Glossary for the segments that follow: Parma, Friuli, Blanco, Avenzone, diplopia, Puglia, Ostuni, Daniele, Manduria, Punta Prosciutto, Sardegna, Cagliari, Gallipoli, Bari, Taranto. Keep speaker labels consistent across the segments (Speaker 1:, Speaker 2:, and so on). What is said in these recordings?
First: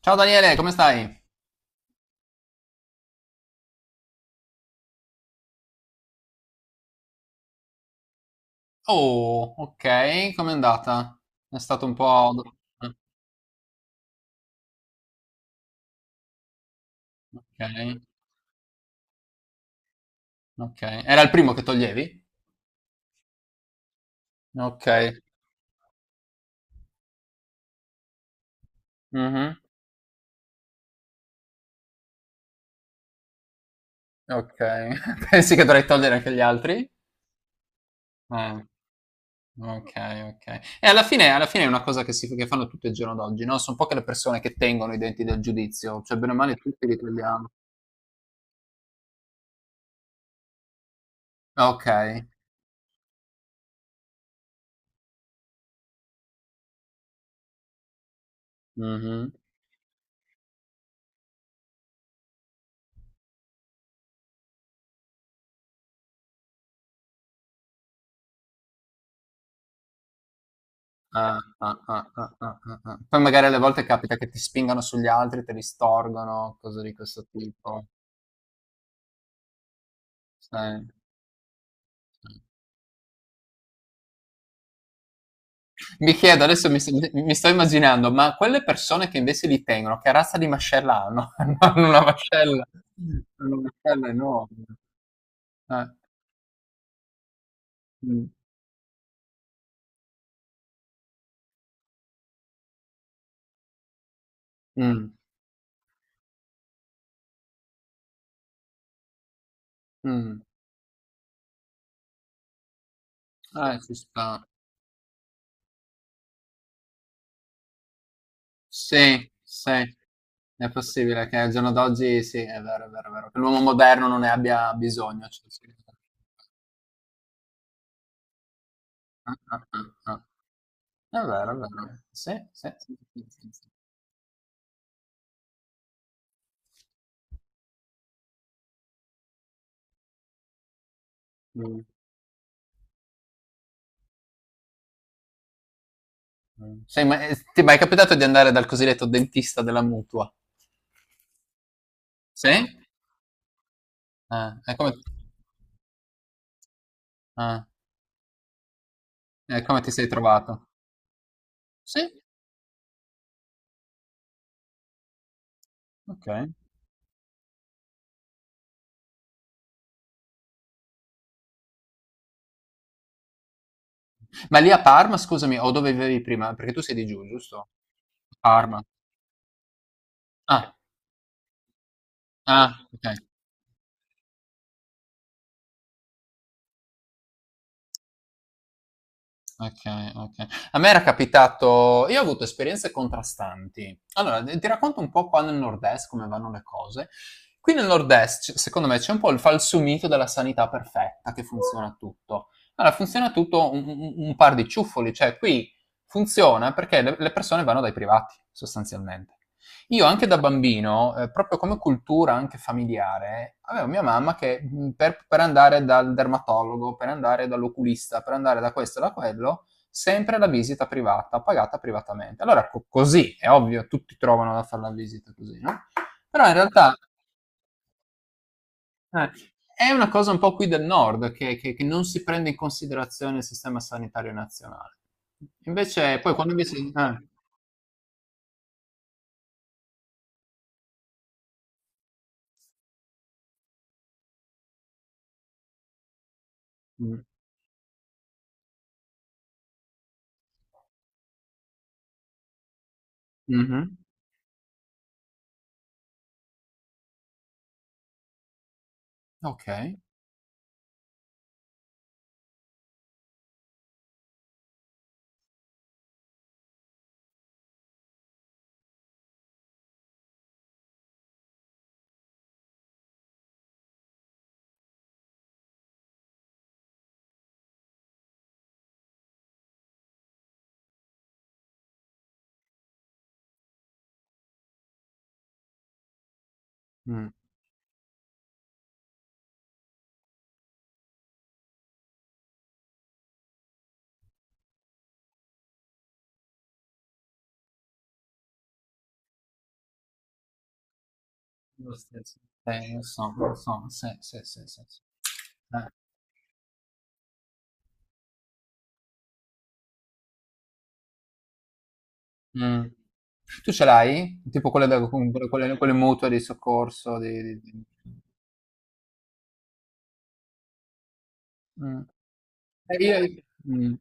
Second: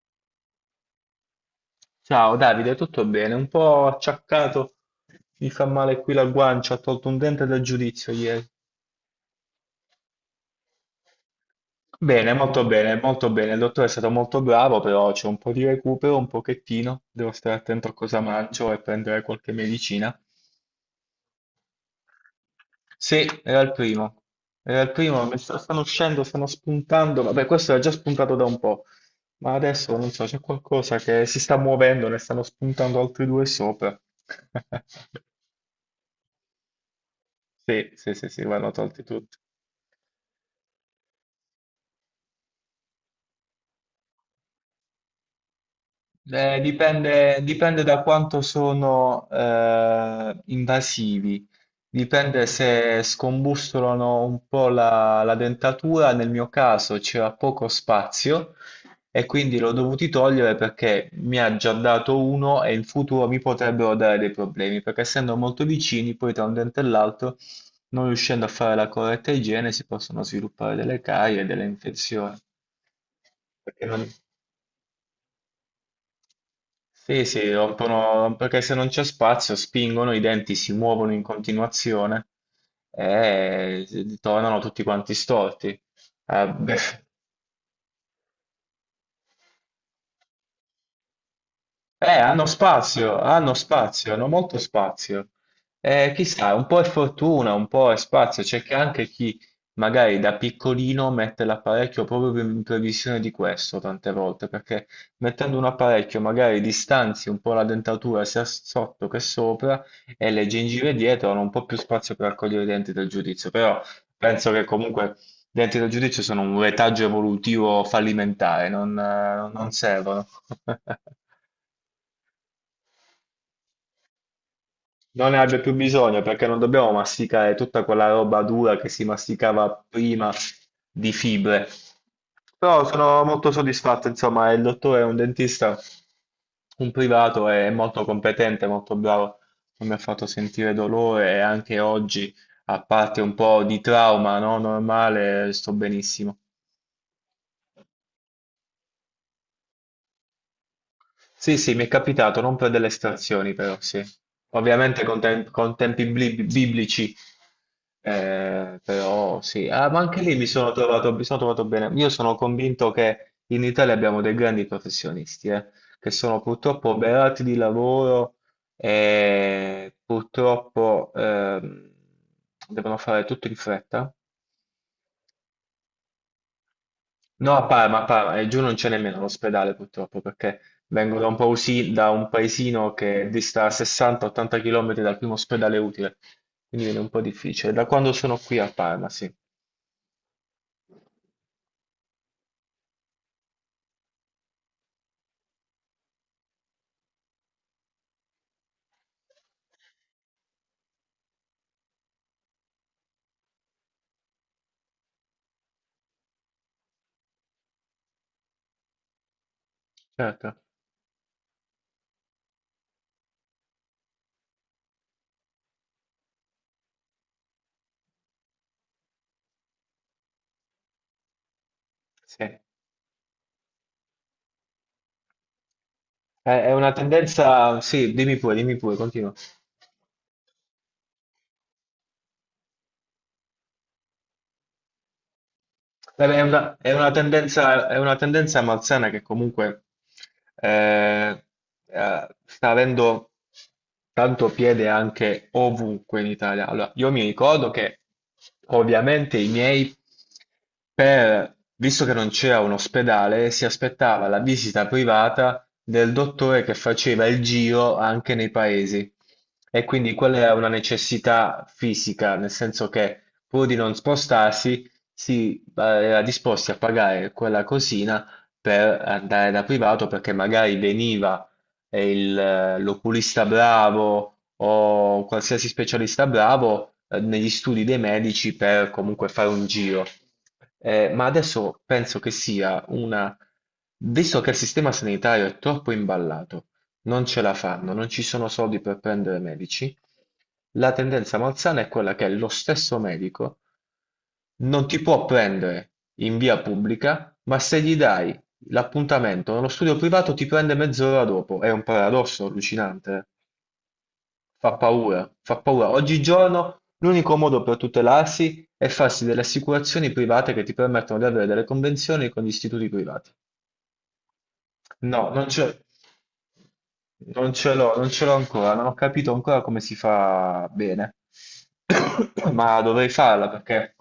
Speaker 1: Ciao Daniele, come stai?
Speaker 2: Ciao Davide, tutto bene? Un po' acciaccato, mi fa male qui la guancia, ho tolto un dente dal giudizio ieri.
Speaker 1: Oh, ok, com'è andata? È stato un
Speaker 2: Bene,
Speaker 1: po'.
Speaker 2: molto
Speaker 1: eh,
Speaker 2: bene, molto bene. Il dottore è stato molto bravo, però c'è un po' di recupero, un pochettino. Devo stare attento a
Speaker 1: Ok,
Speaker 2: cosa mangio e prendere qualche medicina.
Speaker 1: ok. Era il primo che toglievi?
Speaker 2: Sì, era il primo. Era
Speaker 1: Ok.
Speaker 2: il primo, stanno uscendo, stanno spuntando. Vabbè, questo era già spuntato da un po', ma
Speaker 1: Mhm,
Speaker 2: adesso non so, c'è qualcosa che si sta muovendo, ne stanno spuntando altri due sopra.
Speaker 1: ok. Pensi che dovrei togliere anche gli altri?
Speaker 2: Sì, sì, sì, sì,
Speaker 1: Eh,
Speaker 2: vanno tolti tutti.
Speaker 1: ok, ok. E alla fine è una cosa che, si, che fanno tutti il giorno d'oggi, no? Sono poche le persone che tengono i denti del giudizio, cioè bene o male
Speaker 2: Beh,
Speaker 1: tutti li
Speaker 2: dipende,
Speaker 1: togliamo.
Speaker 2: dipende da quanto sono invasivi,
Speaker 1: Ok.
Speaker 2: dipende se scombussolano un po' la dentatura, nel mio caso c'era poco spazio e
Speaker 1: Mhm.
Speaker 2: quindi l'ho dovuti togliere perché mi ha già dato uno e in futuro mi potrebbero dare dei problemi, perché essendo molto vicini poi tra un dente e l'altro, non riuscendo a fare la corretta igiene, si possono sviluppare delle
Speaker 1: Ah,
Speaker 2: carie e delle
Speaker 1: ah, ah,
Speaker 2: infezioni.
Speaker 1: ah, ah, ah, ah. Ah. Poi magari alle volte
Speaker 2: Perché non-
Speaker 1: capita che ti spingano sugli altri, te li storgono, cose di
Speaker 2: Sì,
Speaker 1: questo
Speaker 2: sì,
Speaker 1: tipo.
Speaker 2: rompono, perché se non c'è spazio spingono, i
Speaker 1: Sì,
Speaker 2: denti si muovono in continuazione
Speaker 1: sì.
Speaker 2: e tornano tutti quanti storti.
Speaker 1: Mi chiedo, adesso
Speaker 2: Beh,
Speaker 1: mi sto immaginando, ma quelle persone che invece li tengono, che razza di mascella hanno? Hanno una
Speaker 2: eh, hanno
Speaker 1: mascella,
Speaker 2: spazio, hanno
Speaker 1: hanno una mascella
Speaker 2: spazio, hanno molto
Speaker 1: enorme.
Speaker 2: spazio.
Speaker 1: Eh,
Speaker 2: Chissà, un po' è fortuna, un po' è
Speaker 1: mm,
Speaker 2: spazio. C'è che anche chi magari da piccolino mette l'apparecchio proprio in previsione di questo tante volte, perché
Speaker 1: mm,
Speaker 2: mettendo un apparecchio magari distanzi un po' la dentatura sia sotto che sopra e
Speaker 1: mm.
Speaker 2: le gengive dietro hanno un po' più spazio per raccogliere i denti del giudizio. Però
Speaker 1: Ci sta.
Speaker 2: penso che comunque i denti del giudizio sono un retaggio evolutivo fallimentare, non
Speaker 1: Sì,
Speaker 2: eh, non
Speaker 1: sì.
Speaker 2: servono.
Speaker 1: È possibile che al giorno d'oggi, sì, è vero, è vero, è vero, che l'uomo moderno non ne abbia bisogno.
Speaker 2: Non ne
Speaker 1: Cioè,
Speaker 2: abbia
Speaker 1: sì.
Speaker 2: più bisogno perché non dobbiamo masticare tutta quella roba dura che si
Speaker 1: Ah, ah,
Speaker 2: masticava
Speaker 1: ah, ah.
Speaker 2: prima di
Speaker 1: È vero, è
Speaker 2: fibre.
Speaker 1: vero. Sì, sì,
Speaker 2: Però
Speaker 1: sì,
Speaker 2: sono
Speaker 1: sì, sì,
Speaker 2: molto
Speaker 1: sì.
Speaker 2: soddisfatto, insomma, il dottore è un dentista, un privato, è molto competente, molto bravo, non mi ha fatto sentire dolore e anche
Speaker 1: Mh,
Speaker 2: oggi, a parte un po' di trauma, no, normale, sto benissimo.
Speaker 1: Sei mai ti è mai capitato di andare dal cosiddetto dentista della mutua?
Speaker 2: Sì, sì, mi è capitato,
Speaker 1: Sì?
Speaker 2: non per delle estrazioni però, sì.
Speaker 1: Ah, e come
Speaker 2: Ovviamente con tempi biblici,
Speaker 1: ah,
Speaker 2: però
Speaker 1: e
Speaker 2: sì.
Speaker 1: come ti
Speaker 2: Ah, ma
Speaker 1: sei
Speaker 2: anche lì mi
Speaker 1: trovato?
Speaker 2: sono trovato, mi sono trovato bene. Io
Speaker 1: Sì?
Speaker 2: sono convinto che in Italia abbiamo dei grandi professionisti, che sono
Speaker 1: Okay.
Speaker 2: purtroppo oberati di lavoro e purtroppo devono fare tutto in fretta.
Speaker 1: Ma lì a Parma scusami, o dove vivevi prima? Perché tu sei di giù,
Speaker 2: No,
Speaker 1: giusto?
Speaker 2: A Parma, e giù non
Speaker 1: Parma.
Speaker 2: c'è nemmeno l'ospedale purtroppo, perché
Speaker 1: Ah,
Speaker 2: vengo da un
Speaker 1: ah,
Speaker 2: paesino
Speaker 1: okay.
Speaker 2: che dista 60-80 km dal primo ospedale utile, quindi viene un po' difficile. Da quando sono qui a Parma, sì,
Speaker 1: Okay, okay. A me era capitato, io ho avuto esperienze contrastanti. Allora, d ti racconto un po' qua nel nord-est come vanno le cose. Qui nel nord-est, c secondo me c'è un po' il falso mito della sanità perfetta, che funziona tutto. Allora funziona tutto un par di ciuffoli, cioè qui funziona perché le persone vanno dai privati, sostanzialmente. Io anche da
Speaker 2: certo,
Speaker 1: bambino, proprio come cultura anche familiare, avevo mia mamma che per andare dal dermatologo, per andare dall'oculista, per andare da questo e da quello, sempre la visita privata, pagata privatamente.
Speaker 2: sì. È,
Speaker 1: Allora, così, è ovvio, tutti trovano da fare la visita così, no? Però in
Speaker 2: è una
Speaker 1: realtà
Speaker 2: tendenza, sì, dimmi pure,
Speaker 1: eh,
Speaker 2: continua.
Speaker 1: è una cosa un po' qui del nord, che non si prende in considerazione il sistema sanitario nazionale. Invece,
Speaker 2: Beh,
Speaker 1: poi
Speaker 2: beh, È
Speaker 1: quando invece.
Speaker 2: una, è una
Speaker 1: eh,
Speaker 2: tendenza, è una tendenza malsana che comunque eh, sta avendo tanto piede anche ovunque in Italia. Allora, io
Speaker 1: mm,
Speaker 2: mi ricordo che ovviamente i miei, visto che non c'era un ospedale, si
Speaker 1: mhm,
Speaker 2: aspettava la visita privata del dottore che faceva il giro anche nei paesi. E
Speaker 1: ok.
Speaker 2: quindi quella era una necessità fisica, nel senso che pur di non spostarsi, sì, ma era disposti a pagare quella cosina per andare da privato perché magari veniva l'oculista bravo o qualsiasi specialista bravo negli studi dei medici per comunque fare un giro. Ma adesso penso che sia una. Visto che il sistema sanitario è troppo imballato, non
Speaker 1: Mm.
Speaker 2: ce la fanno, non ci sono soldi per prendere medici, la tendenza malsana è quella che lo stesso medico non ti può prendere in via pubblica, ma se gli dai l'appuntamento nello studio privato ti prende mezz'ora dopo. È un
Speaker 1: Lo stesso.
Speaker 2: paradosso allucinante,
Speaker 1: Lo so, sì, sì, sì,
Speaker 2: fa
Speaker 1: sì, sì.
Speaker 2: paura, fa paura. Oggigiorno l'unico modo per tutelarsi è farsi delle assicurazioni private che ti permettono di avere delle convenzioni con gli istituti
Speaker 1: Mm.
Speaker 2: privati.
Speaker 1: Tu ce l'hai? Tipo quelle, da-
Speaker 2: No, non
Speaker 1: con-
Speaker 2: c'è.
Speaker 1: quelle, quelle mutue di soccorso?
Speaker 2: Non
Speaker 1: Di-
Speaker 2: ce
Speaker 1: di-.
Speaker 2: l'ho, non ce l'ho ancora, non ho capito ancora come si fa bene,
Speaker 1: Mm.
Speaker 2: ma dovrei
Speaker 1: Io-.
Speaker 2: farla perché.
Speaker 1: Mm.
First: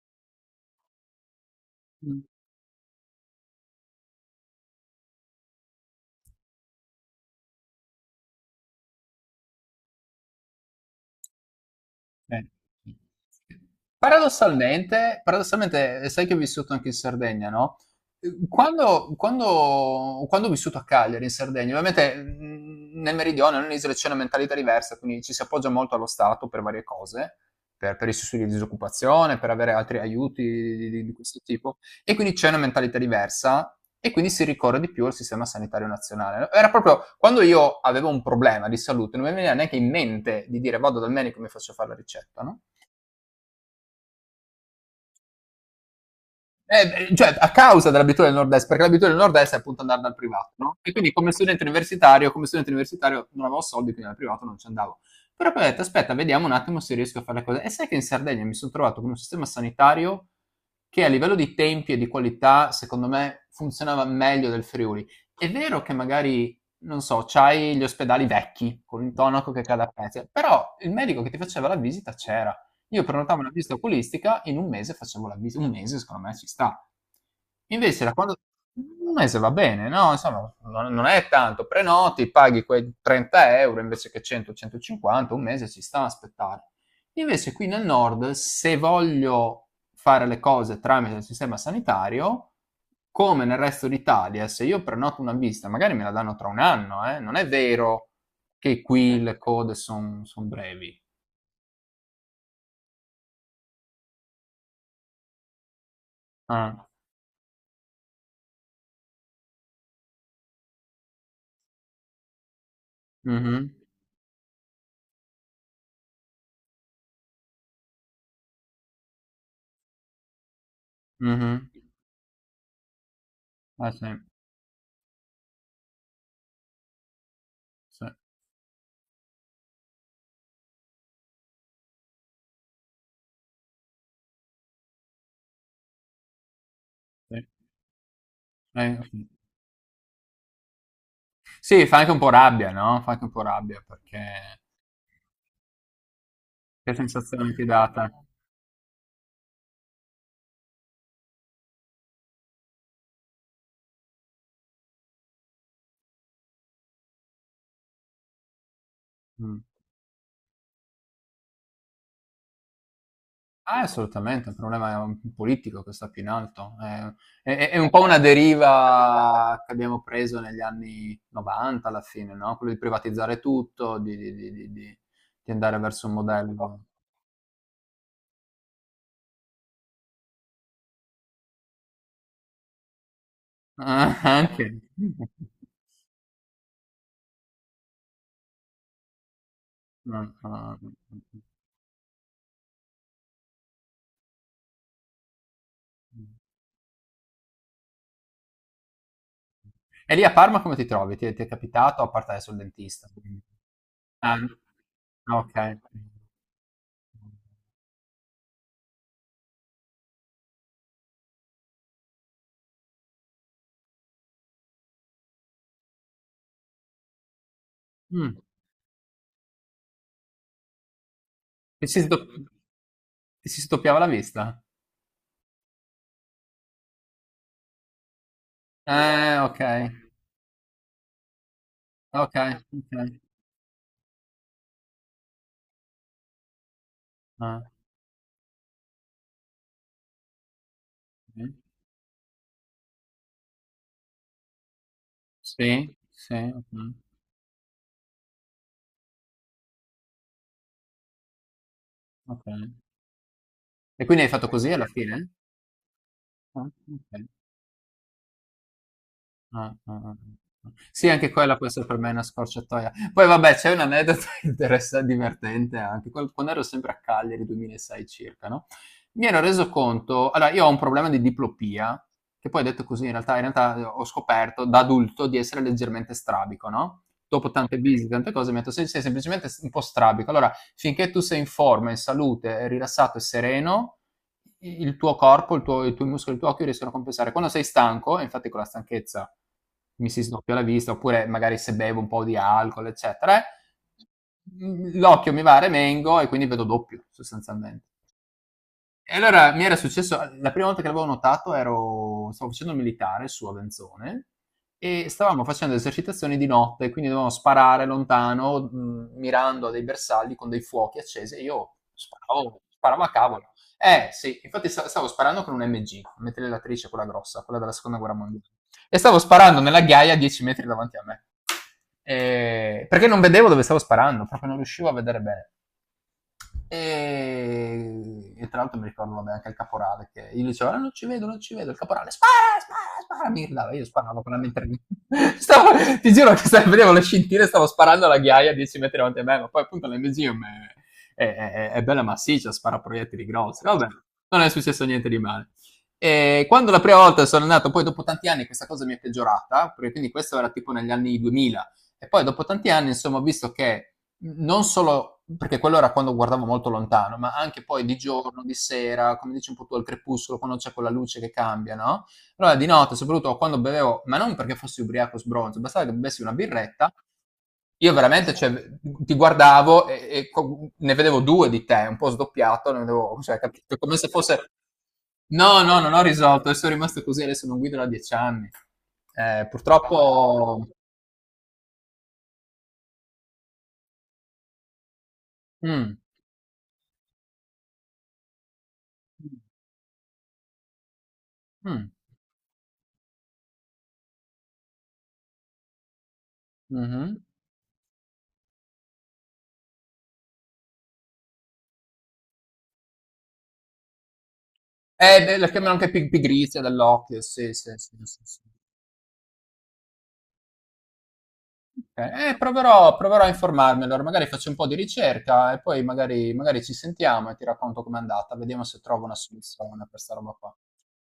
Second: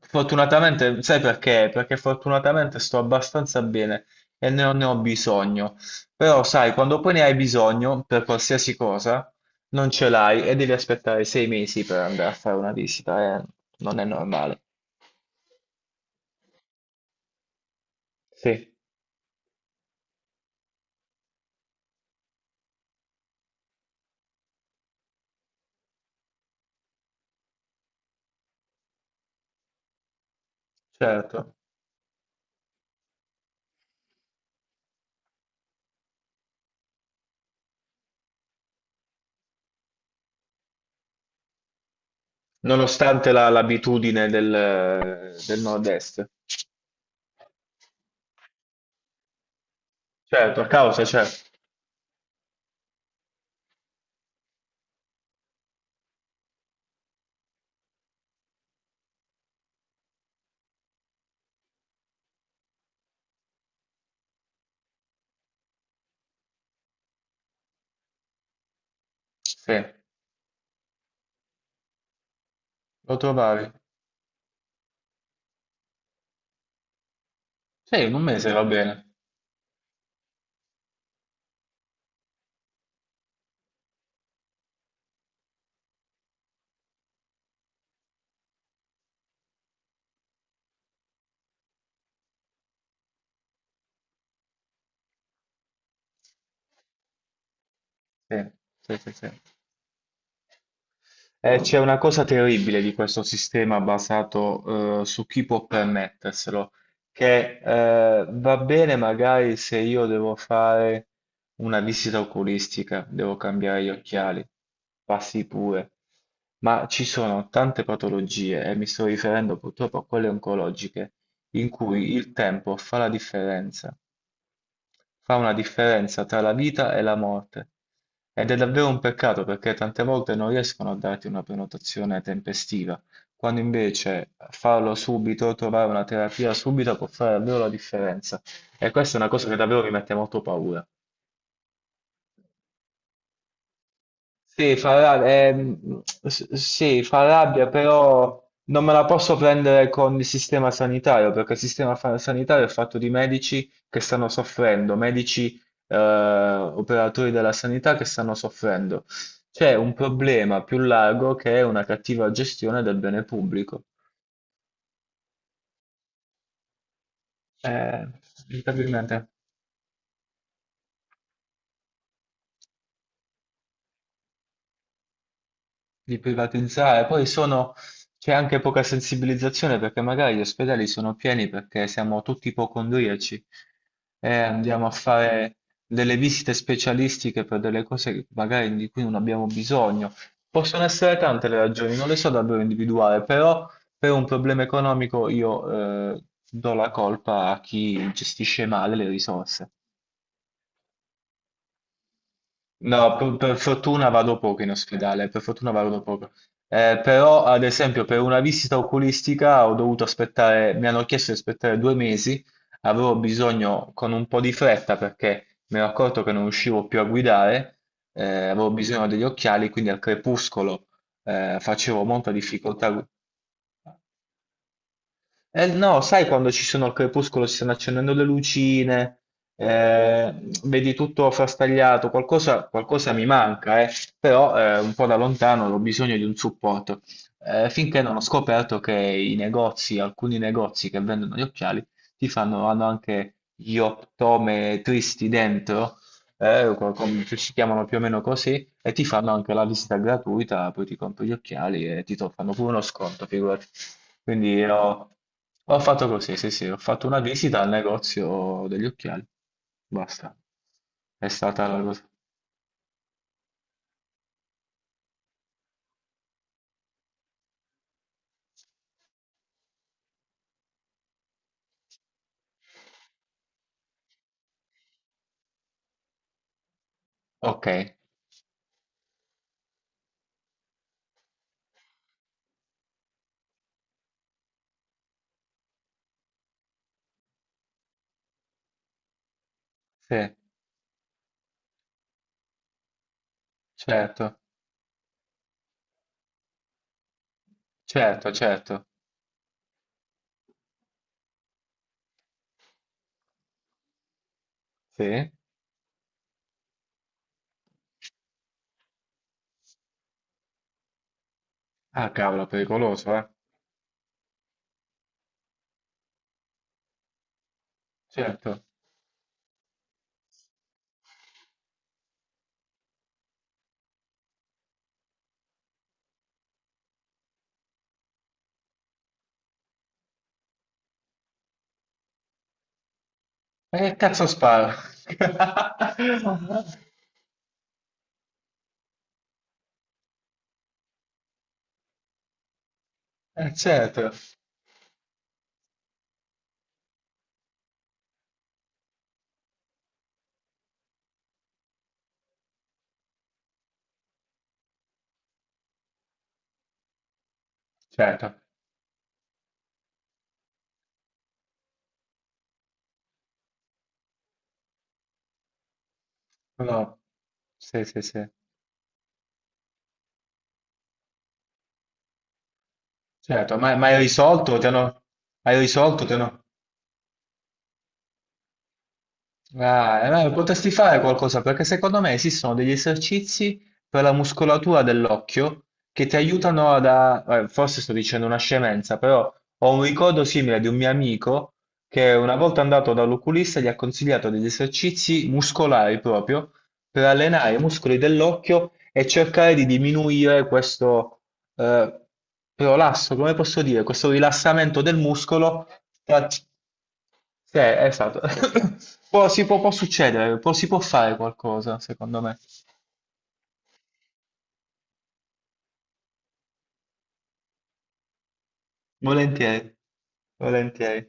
Speaker 2: Fortunatamente, sai perché? Perché
Speaker 1: Mm.
Speaker 2: fortunatamente sto abbastanza bene e ne ho bisogno. Però, sai, quando poi ne hai bisogno per qualsiasi cosa, non ce l'hai e devi aspettare 6 mesi per andare a
Speaker 1: Eh.
Speaker 2: fare una visita,
Speaker 1: Sì.
Speaker 2: non è normale.
Speaker 1: Paradossalmente, paradossalmente, sai che ho vissuto anche in Sardegna, no?
Speaker 2: Sì,
Speaker 1: Quando ho vissuto a Cagliari, in Sardegna, ovviamente nel meridione, nell'isola c'è una mentalità diversa, quindi ci si appoggia molto allo Stato per varie cose, per i sussidi di disoccupazione, per avere altri aiuti di questo
Speaker 2: certo.
Speaker 1: tipo. E quindi c'è una mentalità diversa e quindi si ricorre di più al sistema sanitario nazionale. Era proprio quando io avevo un problema di salute, non mi veniva neanche in mente di dire vado dal medico e mi faccio fare la ricetta, no?
Speaker 2: Nonostante l'abitudine del nord-est.
Speaker 1: Cioè, a causa dell'abitudine del nord-est, perché l'abitudine del nord-est è appunto andare dal privato,
Speaker 2: Certo, a
Speaker 1: no? E
Speaker 2: causa,
Speaker 1: quindi
Speaker 2: certo.
Speaker 1: come studente universitario non avevo soldi, quindi dal privato non ci andavo. Però poi ho detto, aspetta, vediamo un attimo se riesco a fare le cose. E sai che in Sardegna mi sono trovato con un sistema sanitario che a livello di tempi e di qualità, secondo me, funzionava meglio del Friuli. È vero che magari, non so, c'hai gli ospedali vecchi, con l'intonaco che
Speaker 2: Sì,
Speaker 1: cade a pezzi, però il medico che ti faceva la visita c'era. Io
Speaker 2: lo
Speaker 1: prenotavo una
Speaker 2: trovavi.
Speaker 1: visita oculistica, in un mese facevo la visita, un mese secondo me ci sta.
Speaker 2: Sì,
Speaker 1: Invece da
Speaker 2: in un
Speaker 1: quando.
Speaker 2: mese va
Speaker 1: Un
Speaker 2: bene.
Speaker 1: mese va bene, no? Insomma, non, non è tanto, prenoti, paghi quei 30 euro invece che 100-150, un mese ci sta a aspettare. Invece qui nel nord, se voglio fare le cose tramite il sistema sanitario, come nel resto d'Italia, se io prenoto una visita, magari me la danno tra un anno, eh? Non è vero
Speaker 2: Sì,
Speaker 1: che
Speaker 2: sì, sì,
Speaker 1: qui le
Speaker 2: sì.
Speaker 1: code sono brevi.
Speaker 2: C'è una cosa terribile di questo sistema basato, su chi può permetterselo,
Speaker 1: Ah,
Speaker 2: che, va bene magari se io devo fare una visita oculistica, devo
Speaker 1: mhm.
Speaker 2: cambiare gli occhiali, passi pure, ma ci sono tante patologie, e mi sto riferendo purtroppo a quelle oncologiche,
Speaker 1: Mh-mh.
Speaker 2: in cui il tempo fa la
Speaker 1: Eh
Speaker 2: differenza.
Speaker 1: sì,
Speaker 2: Fa una differenza tra la vita e la morte
Speaker 1: sì,
Speaker 2: ed è davvero un peccato perché tante volte non riescono a darti una prenotazione tempestiva, quando invece farlo subito, trovare una terapia subito può fare
Speaker 1: sì.
Speaker 2: davvero la differenza. E questa è
Speaker 1: Sì.
Speaker 2: una cosa che davvero mi mette molto paura.
Speaker 1: Sì, fa anche un po' rabbia, no, fa anche un po' rabbia, perché,
Speaker 2: Sì, fa rabbia,
Speaker 1: che
Speaker 2: sì, fa
Speaker 1: sensazione ti
Speaker 2: rabbia,
Speaker 1: dà a te?
Speaker 2: però non me la posso prendere con il sistema sanitario, perché il sistema sanitario è fatto di medici che stanno soffrendo, medici, operatori della sanità che stanno soffrendo.
Speaker 1: Mh.
Speaker 2: C'è un problema più largo che è una cattiva gestione del bene
Speaker 1: Ah,
Speaker 2: pubblico.
Speaker 1: assolutamente, è un problema un politico che sta più in alto. È un po'
Speaker 2: Eh,
Speaker 1: una
Speaker 2: inevitabilmente.
Speaker 1: deriva che abbiamo preso negli anni '90 alla fine, no, quello di privatizzare tutto, di andare verso un
Speaker 2: Di
Speaker 1: modello.
Speaker 2: privatizzare. Poi sono, c'è anche poca sensibilizzazione perché magari gli ospedali sono pieni perché siamo tutti ipocondriaci
Speaker 1: Ah,
Speaker 2: e
Speaker 1: anche.
Speaker 2: andiamo a fare delle visite specialistiche per delle cose che magari di cui non abbiamo bisogno.
Speaker 1: Mh, mh,
Speaker 2: Possono essere
Speaker 1: mh,
Speaker 2: tante le ragioni, non le so davvero individuare, però per un problema economico io
Speaker 1: mh.
Speaker 2: do la colpa a chi gestisce male le risorse.
Speaker 1: E lì a Parma come ti trovi? Ti è capitato, a parte adesso il dentista?
Speaker 2: No, per fortuna
Speaker 1: Ah,
Speaker 2: vado poco in ospedale,
Speaker 1: ah,
Speaker 2: per
Speaker 1: ok.
Speaker 2: fortuna vado poco. Però, ad esempio, per una visita oculistica ho dovuto aspettare, mi hanno chiesto di aspettare 2 mesi, avevo bisogno con un po' di fretta perché mi ero accorto che non riuscivo più a guidare, eh,
Speaker 1: Mm.
Speaker 2: avevo bisogno degli occhiali, quindi al crepuscolo
Speaker 1: Ti si
Speaker 2: facevo
Speaker 1: sdo-
Speaker 2: molta difficoltà.
Speaker 1: ti si sdoppiava la vista?
Speaker 2: Eh no, sai quando ci sono al crepuscolo, ci stanno accendendo le lucine,
Speaker 1: Ok,
Speaker 2: eh, vedi tutto frastagliato,
Speaker 1: ok,
Speaker 2: qualcosa, qualcosa
Speaker 1: ok.
Speaker 2: mi manca, però un po' da lontano ho bisogno di un supporto.
Speaker 1: Ah,
Speaker 2: Finché non ho scoperto che i negozi, alcuni negozi che vendono gli
Speaker 1: ok.
Speaker 2: occhiali, hanno anche gli optometristi
Speaker 1: Sì,
Speaker 2: dentro,
Speaker 1: sì, ok,
Speaker 2: ci si chiamano più o meno così, e ti fanno anche la visita gratuita, poi ti compri gli occhiali e
Speaker 1: ok.
Speaker 2: fanno pure uno sconto, figurati.
Speaker 1: E quindi hai fatto
Speaker 2: Quindi
Speaker 1: così alla
Speaker 2: ho,
Speaker 1: fine?
Speaker 2: ho fatto così, sì,
Speaker 1: Ah,
Speaker 2: sì, ho fatto una
Speaker 1: ok.
Speaker 2: visita al negozio degli occhiali,
Speaker 1: Ah, ah, ah,
Speaker 2: basta.
Speaker 1: ah. Sì,
Speaker 2: È
Speaker 1: anche quella può
Speaker 2: stata la
Speaker 1: essere per
Speaker 2: cosa.
Speaker 1: me una scorciatoia. Poi vabbè, c'è un aneddoto divertente anche, quando ero sempre a Cagliari, 2006 circa, no? Mi ero reso conto, allora io ho un problema di diplopia, che poi detto così in realtà, ho scoperto da adulto di essere leggermente strabico, no? Dopo
Speaker 2: Ok,
Speaker 1: tante visite, tante cose, mi ha detto "Sei semplicemente un po' strabico. Allora, finché tu sei in forma, in salute, rilassato e sereno, il tuo corpo, il tuo, i tuoi muscoli, il tuo occhio riescono a compensare. Quando sei stanco, e infatti con la stanchezza mi si
Speaker 2: sì,
Speaker 1: sdoppia la vista, oppure magari se bevo un po' di alcol, eccetera,
Speaker 2: certo,
Speaker 1: l'occhio mi va a remengo e quindi vedo doppio, sostanzialmente.
Speaker 2: certo, certo,
Speaker 1: E allora mi era successo, la prima volta che l'avevo notato stavo facendo il militare su Avenzone e
Speaker 2: sì.
Speaker 1: stavamo facendo esercitazioni di notte, quindi dovevamo sparare lontano, mirando a dei bersagli con dei fuochi accesi e io
Speaker 2: Ah, cavolo,
Speaker 1: sparavo, sparavo a
Speaker 2: pericoloso, eh.
Speaker 1: cavolo. Eh sì, infatti stavo sparando con un MG, una mitragliatrice, quella grossa, quella della seconda guerra mondiale,
Speaker 2: Certo.
Speaker 1: e stavo sparando nella ghiaia a 10 metri davanti a me. Perché non vedevo dove stavo sparando, proprio non riuscivo a vedere bene. E tra l'altro mi ricordo vabbè, anche il caporale che io dicevo "Ah, non ci vedo, non ci vedo", il caporale "spara, spara, spara", mi gridava,
Speaker 2: E
Speaker 1: io
Speaker 2: che
Speaker 1: sparavo
Speaker 2: cazzo
Speaker 1: con la mentre
Speaker 2: sparo?
Speaker 1: stavo, ti giuro che stavo, vedevo le scintille, stavo sparando alla ghiaia a 10 metri davanti a me, ma poi appunto l'MGM è bella massiccia, spara proiettili grossi, vabbè,
Speaker 2: Certo,
Speaker 1: non è successo niente di male. E quando la prima volta sono andato, poi dopo tanti anni questa cosa mi è peggiorata, perché quindi questo era tipo negli anni 2000, e poi dopo tanti anni, insomma, ho visto che non solo perché quello era quando guardavo molto lontano, ma anche poi di
Speaker 2: certo.
Speaker 1: giorno, di sera, come dici un po' tu al crepuscolo, quando c'è quella luce che cambia, no? Allora di notte, soprattutto quando bevevo, ma non perché fossi ubriaco sbronzo, bastava che bevessi una birretta,
Speaker 2: No, sì,
Speaker 1: io
Speaker 2: sì, sì.
Speaker 1: veramente cioè, ti guardavo e ne vedevo due di te, un po' sdoppiato, ne vedevo, cioè,
Speaker 2: Certo, ma,
Speaker 1: capito?
Speaker 2: ma
Speaker 1: Come
Speaker 2: hai
Speaker 1: se fosse.
Speaker 2: risolto? Ti hanno. Hai
Speaker 1: No, no, non ho
Speaker 2: risolto? Ti hanno.
Speaker 1: risolto, e sono rimasto così, adesso non guido da 10 anni.
Speaker 2: Ah,
Speaker 1: Purtroppo.
Speaker 2: potresti fare qualcosa perché secondo me esistono degli esercizi per la muscolatura dell'occhio
Speaker 1: Mm.
Speaker 2: che ti aiutano forse sto dicendo una scemenza, però ho un ricordo simile di un mio amico
Speaker 1: Mh.
Speaker 2: che una volta andato dall'oculista gli ha consigliato degli esercizi muscolari proprio per
Speaker 1: Mh-mh.
Speaker 2: allenare i muscoli dell'occhio e cercare di diminuire questo eh, prolasso, come posso dire, questo rilassamento del
Speaker 1: Beh, la
Speaker 2: muscolo.
Speaker 1: chiamano anche pi pigrizia dell'occhio, sì,
Speaker 2: Sì,
Speaker 1: sì, sì, sì,
Speaker 2: esatto.
Speaker 1: sì.
Speaker 2: Perché? Si può, può succedere, si può fare qualcosa,
Speaker 1: Okay.
Speaker 2: secondo
Speaker 1: Eh, eh,
Speaker 2: me.
Speaker 1: proverò proverò a informarmi allora, magari faccio un po' di ricerca e poi magari ci sentiamo e ti racconto com'è andata, vediamo se trovo una
Speaker 2: Volentieri,
Speaker 1: soluzione per 'sta roba qua.
Speaker 2: volentieri.